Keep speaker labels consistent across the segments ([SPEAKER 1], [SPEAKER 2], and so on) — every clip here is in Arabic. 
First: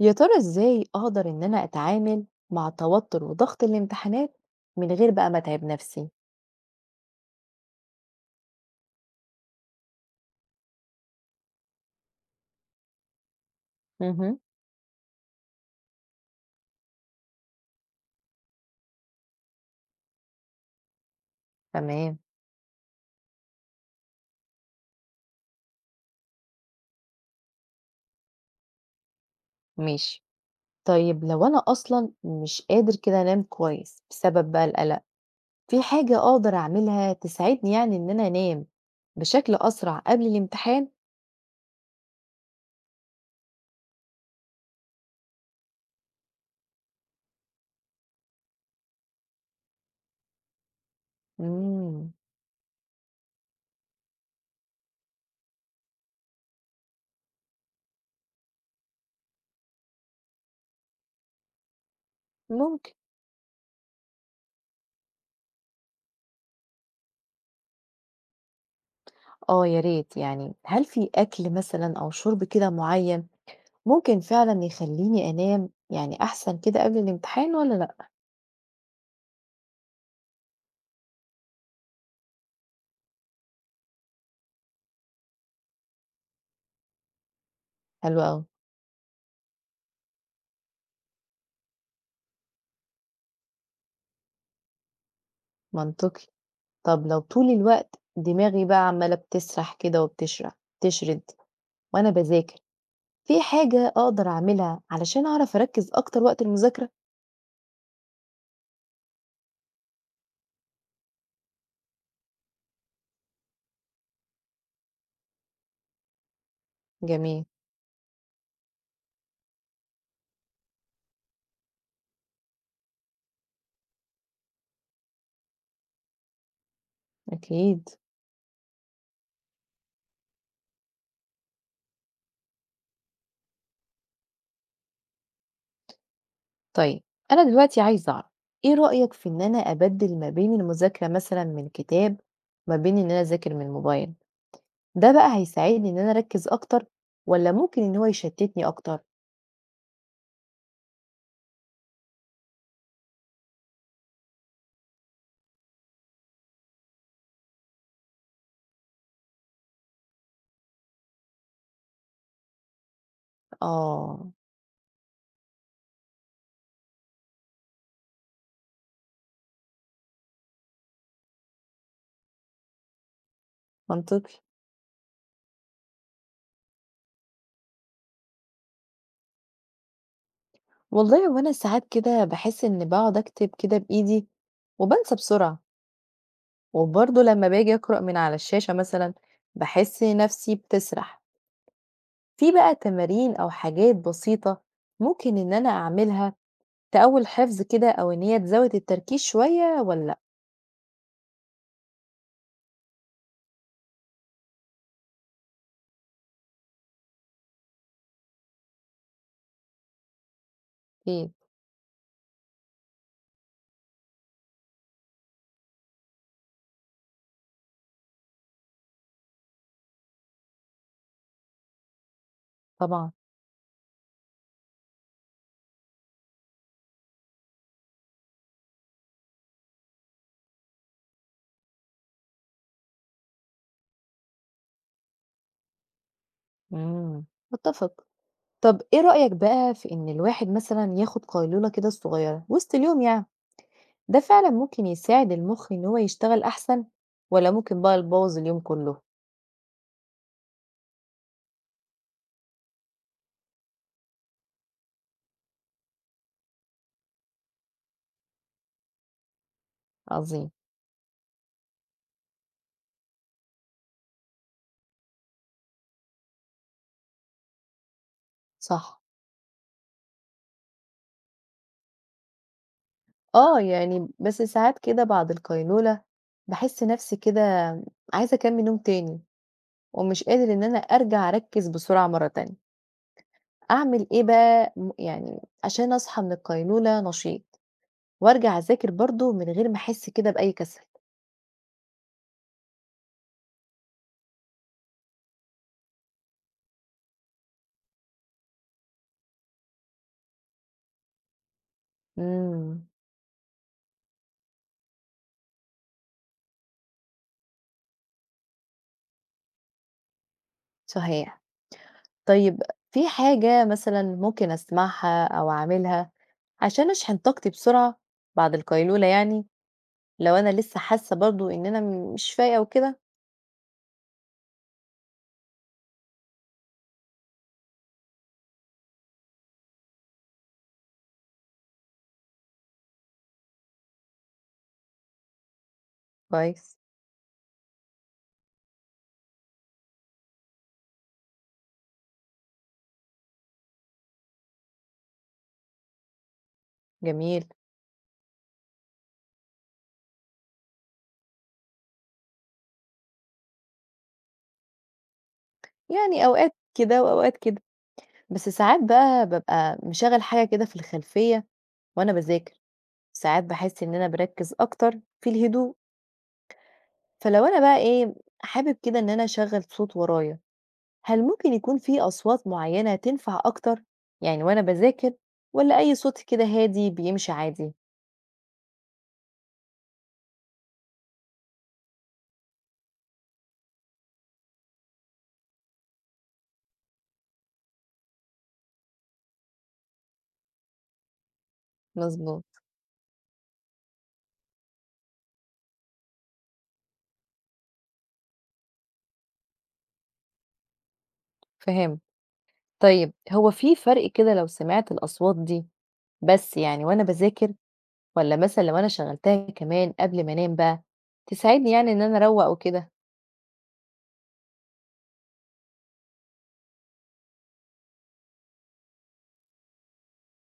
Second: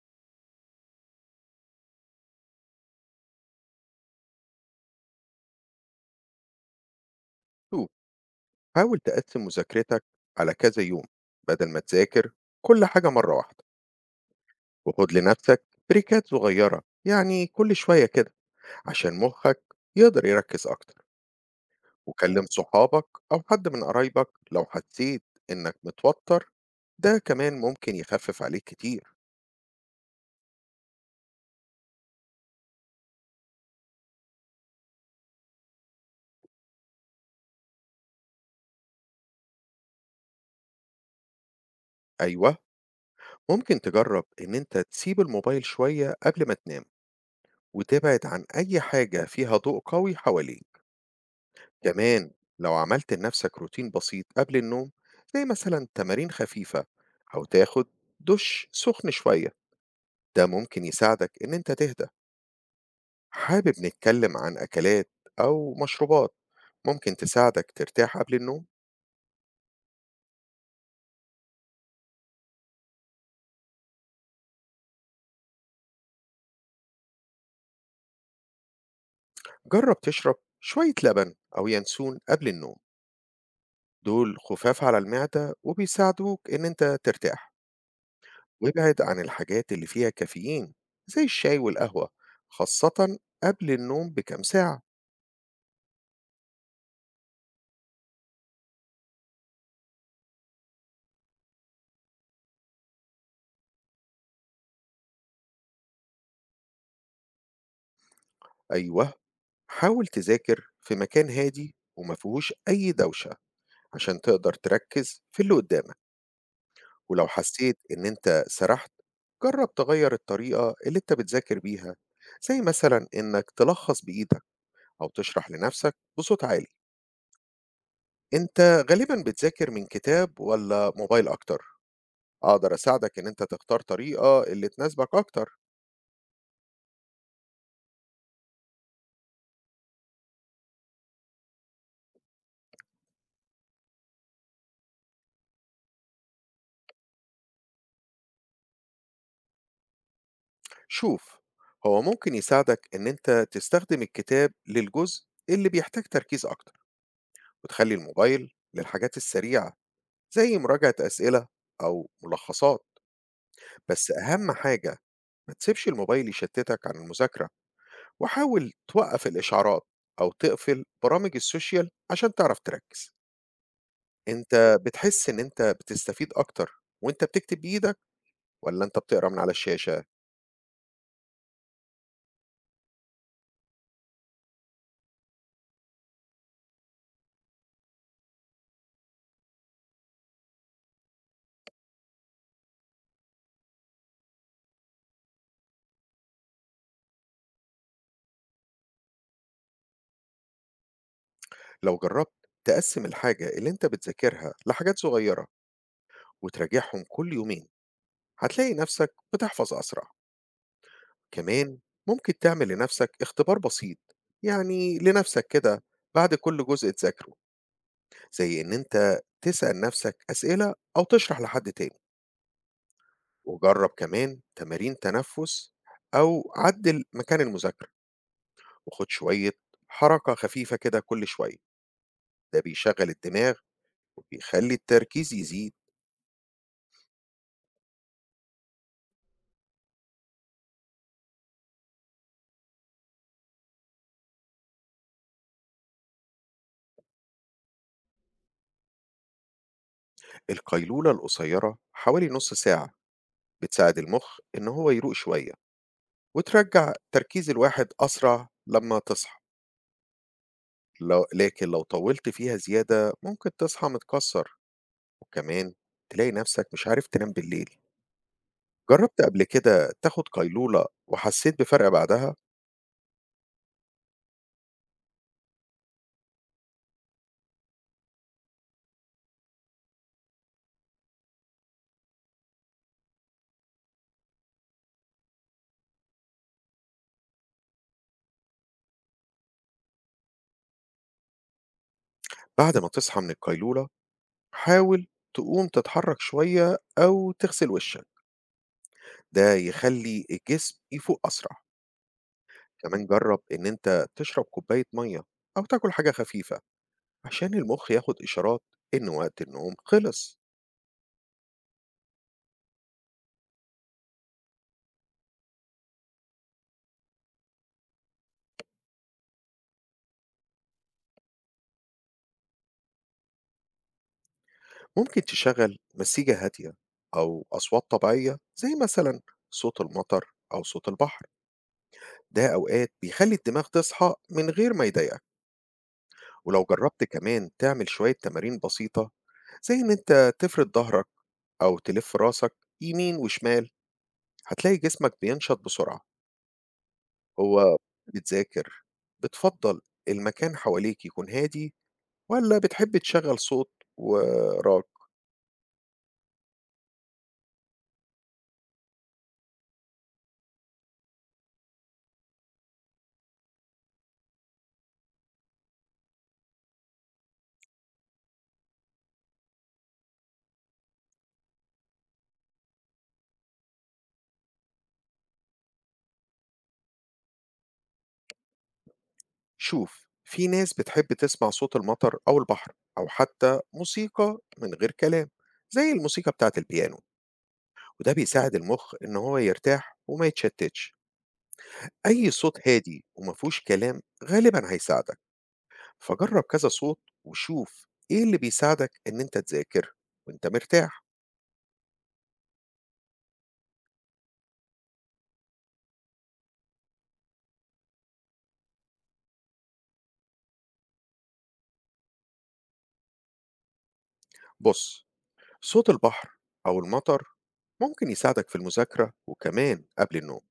[SPEAKER 1] يا ترى إزاي أقدر إن أنا أتعامل مع توتر وضغط الامتحانات من غير ما أتعب نفسي؟
[SPEAKER 2] شوف، حاول تقسم مذاكرتك على كذا يوم بدل ما تذاكر كل حاجة مرة واحدة.
[SPEAKER 1] مهم.
[SPEAKER 2] وخد لنفسك بريكات صغيرة يعني كل شوية كده عشان مخك يقدر يركز أكتر.
[SPEAKER 1] تمام.
[SPEAKER 2] وكلم صحابك أو حد من قرايبك لو حسيت إنك متوتر، ده كمان ممكن يخفف عليك كتير.
[SPEAKER 1] ماشي. طيب، لو أنا أصلا مش قادر كده أنام كويس بسبب القلق، في حاجة أقدر أعملها تساعدني إن أنا أنام بشكل أسرع قبل الامتحان؟
[SPEAKER 2] أيوة، ممكن تجرب إن أنت تسيب الموبايل شوية قبل ما تنام، وتبعد عن أي حاجة فيها ضوء قوي حواليك.
[SPEAKER 1] مم.
[SPEAKER 2] كمان لو عملت لنفسك روتين بسيط قبل النوم، زي مثلا تمارين خفيفة، أو تاخد دش سخن شوية، ده ممكن يساعدك إن أنت تهدى.
[SPEAKER 1] ممكن.
[SPEAKER 2] حابب نتكلم عن أكلات أو مشروبات ممكن تساعدك ترتاح قبل النوم؟
[SPEAKER 1] آه يا ريت، هل في أكل مثلا أو شرب كده معين ممكن فعلا يخليني أنام أحسن كده قبل الامتحان ولا لأ؟
[SPEAKER 2] جرب تشرب شوية لبن أو ينسون قبل النوم، دول خفاف على المعدة وبيساعدوك إن أنت ترتاح.
[SPEAKER 1] حلو أوي.
[SPEAKER 2] وابعد عن الحاجات اللي فيها كافيين، زي الشاي والقهوة، خاصة قبل النوم بكام ساعة.
[SPEAKER 1] منطقي. طب لو طول الوقت دماغي بقى عمالة بتسرح كده تشرد وأنا بذاكر، في حاجة أقدر أعملها علشان أعرف أركز أكتر وقت المذاكرة؟
[SPEAKER 2] أيوه، حاول تذاكر في مكان هادي وما فيهوش أي دوشة، عشان تقدر تركز في اللي قدامك. ولو
[SPEAKER 1] جميل.
[SPEAKER 2] حسيت إن أنت سرحت، جرب تغير الطريقة اللي أنت بتذاكر بيها، زي مثلا إنك تلخص بإيدك أو تشرح لنفسك بصوت عالي.
[SPEAKER 1] أكيد.
[SPEAKER 2] أنت غالبا بتذاكر من كتاب ولا موبايل أكتر؟ أقدر أساعدك إن أنت تختار طريقة اللي تناسبك أكتر.
[SPEAKER 1] طيب، أنا دلوقتي عايزة أعرف إيه رأيك في إن أنا أبدل ما بين المذاكرة مثلا من كتاب ما بين إن أنا أذاكر من الموبايل، ده بقى هيساعدني إن أنا أركز أكتر ولا ممكن إن هو يشتتني أكتر؟
[SPEAKER 2] شوف، هو ممكن يساعدك إن أنت تستخدم الكتاب للجزء اللي بيحتاج تركيز أكتر، وتخلّي الموبايل للحاجات السريعة، زي مراجعة أسئلة أو ملخصات. بس
[SPEAKER 1] آه.
[SPEAKER 2] أهم حاجة، ما تسيبش الموبايل يشتتك عن المذاكرة، وحاول توقّف الإشعارات أو تقفل برامج السوشيال عشان تعرف تركّز.
[SPEAKER 1] منطقي.
[SPEAKER 2] أنت بتحس إن أنت بتستفيد أكتر وأنت بتكتب بإيدك، والّا أنت بتقرا من على الشاشة؟
[SPEAKER 1] والله، وأنا ساعات كده بحس إن بقعد أكتب كده بإيدي وبنسى بسرعة، وبرضه لمّا باجي أقرأ من على الشاشة مثلًا، باحس نَفْسي بتسرح. في تمارين أو حاجات بسيطة ممكن إن أنا أعملها تقوي الحفظ كده أو إن هي تزوّد التركيز شوية والّا لأ؟
[SPEAKER 2] لو جرّبت تقسّم الحاجة اللي أنت بتذاكرها لحاجات صغيرة وتراجعهم كل يومين، هتلاقي نفسك بتحفظ أسرع.
[SPEAKER 1] أكيد.
[SPEAKER 2] كمان ممكن تعمل لنفسك اختبار بسيط، يعني لنفسك كده بعد كل جزء تذاكره، زي إن أنت تسأل نفسك أسئلة أو تشرح لحد تاني.
[SPEAKER 1] طبعًا.
[SPEAKER 2] وجرب كمان تمارين تنفس، أو عدل مكان المذاكرة، وخد شوية حركة خفيفة كده كل شوية، ده بيشغل الدماغ وبيخلي التركيز يزيد.
[SPEAKER 1] إمم، متّفقة. طَب إيه رأيك في إن الواحد مثلًا ياخُد قيلولة كده صغيّرة وسط اليوم، ده فعلًا ممكن يساعد المُخ إن هو يشتغل أحسن والّا ممكن يبوّظ اليوم كُلّه؟
[SPEAKER 2] القيلولة القصيرة حوالي نص ساعة بتساعد المخ إن هو يروق شوية، وترجع تركيز الواحد أسرع لما تصحى.
[SPEAKER 1] عظيم.
[SPEAKER 2] لكن لو طوّلت فيها زيادة ممكن تصحى متكسّر، وكمان تلاقي نفسك مش عارف تنام بالليل.
[SPEAKER 1] صح.
[SPEAKER 2] جرّبت قبل كده تاخد قيلولة وحسّيت بفرق بعدها؟
[SPEAKER 1] آه، بس ساعات كده بعد القيلولة باحس نفسي كده عايزة أكمّل نوم تاني، ومش قادر إن أنا أرجع أركّز بسرعة مرّة تانية. أعمل إيه بقى م يعني عشان أصحى من القيلولة نشيط، وأرجع أذاكر برضه من غير ما أحس كده بأي كسل؟
[SPEAKER 2] بعد ما تصحى من القيلولة، حاول تقوم تتحرّك شوية أو تغسل وشّك، ده يخلّي الجسم يفوق أسرع.
[SPEAKER 1] إمم.
[SPEAKER 2] كمان جرّب إن أنت تشرب كوباية مَيّة أو تاكل حاجة خفيفة، عشان المخ ياخد إشارات إن وقت النوم خلص.
[SPEAKER 1] صحيح. طيب، في حاجة مثلًا ممكن أسمعها أو أعملها عشان أشحن طاقتي بسرعة بعد القيلولة، لو أنا لسه حاسة برضه إن أنا مش فايقة وكده؟
[SPEAKER 2] ممكن تشغل مزيكا هادية، أو أصوات طبيعية زي مثلا صوت المطر أو صوت البحر، ده أوقات بيخلي الدماغ تصحى من غير ما يضايقك. ولو
[SPEAKER 1] كويس.
[SPEAKER 2] جربت كمان تعمل شوية تمارين بسيطة، زي إن أنت تفرد ظهرك أو تلف راسك يمين وشمال، هتلاقي جسمك بينشط بسرعة.
[SPEAKER 1] جميل.
[SPEAKER 2] هو بتذاكر بتفضل المكان حواليك يكون هادي، ولا بتحب تشغل صوت وراك؟
[SPEAKER 1] يعني أوقات كده وأوقات كده، بس ساعات بابقى مشغّل حاجة كده في الخلفية وأنا باذاكر، ساعات باحس إن أنا باركّز أكتر في الهدوء، فلو أنا بقى إيه، حابب كده إن أنا أشغّل صوت ورايا، هل ممكن يكون في أصوات معيّنة تنفع أكتر، وأنا باذاكر والّا أي صوت كده هادي بيمشي عادي؟
[SPEAKER 2] شوف، في ناس بتحب تسمع صوت المطر أو البحر، أو حتى موسيقى من غير كلام زي الموسيقى بتاعة البيانو، وده بيساعد المخ إن هو يرتاح وما يتشتتش. أي
[SPEAKER 1] مضبوط.
[SPEAKER 2] صوت هادي ومفهوش كلام غالبا هيساعدك، فجرب كذا صوت وشوف إيه اللي بيساعدك إن أنت تذاكر وأنت مرتاح.
[SPEAKER 1] فهمت. طيب، هو في فرق كده لو سمعت الأصوات دي، بس وأنا باذاكر، والّا مثلًا لو أنا شغّلتها كمان قبل ما أنام تساعدني إن أنا أروّق وكده؟
[SPEAKER 2] بص، صوت البحر أو المطر ممكن يساعدك في المذاكرة وكمان قبل النوم،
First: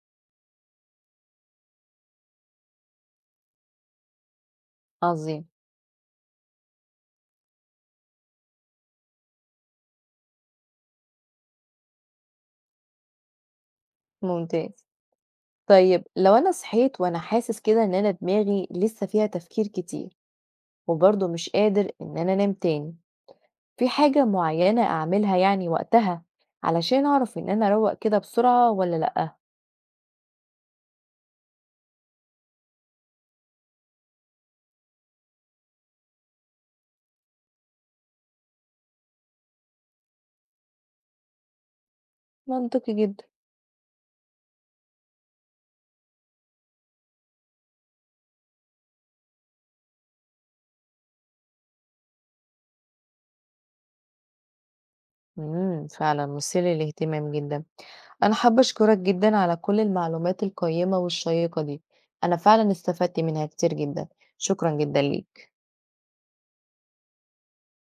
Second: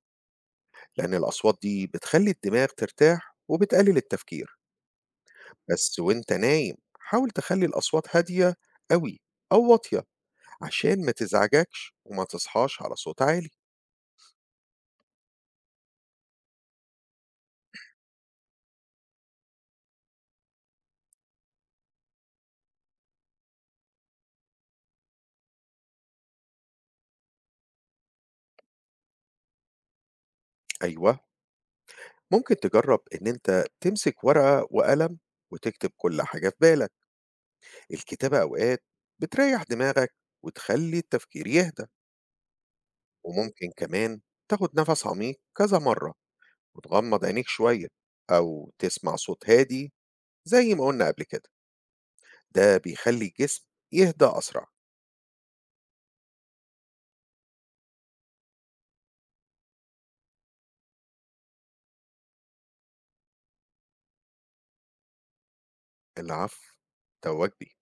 [SPEAKER 2] لأن الأصوات دي بتخلي الدماغ ترتاح وبتقلل التفكير.
[SPEAKER 1] عظيم.
[SPEAKER 2] بس وانت نايم حاول تخلي الأصوات هادية أوي أو واطية، عشان ما تزعجكش وما تصحاش على صوت عالي.
[SPEAKER 1] ممتاز. طيب لو أنا صحيت وأنا حاسس كده إن أنا دماغي لسه فيها تفكير كتير، وبرضه مش قادر إن أنا أنام تاني، في حاجة معيّنة أعملها وقتها علشان أعرف إن أنا أروّق كده بسرعة والّا لأ؟
[SPEAKER 2] أيوة، ممكن تجرب إن أنت تمسك ورقة وقلم وتكتب كل حاجة في بالك، الكتابة أوقات بتريح دماغك وتخلي التفكير يهدى.
[SPEAKER 1] منطقي جدًا.
[SPEAKER 2] وممكن كمان تاخد نفس عميق كذا مرة، وتغمض عينيك شوية، أو تسمع صوت هادي زي ما قلنا قبل كده، ده بيخلي الجسم يهدى أسرع.
[SPEAKER 1] إمم، فعلًا مثير للاهتمام جدًا. أنا حابة أشكرك جدًا على كل المعلومات القيّمة والشيّقة دي، أنا فعلًا استفدت منها كتير جدًا، شكرًا جدًا ليك.
[SPEAKER 2] العفو، ده واجبي.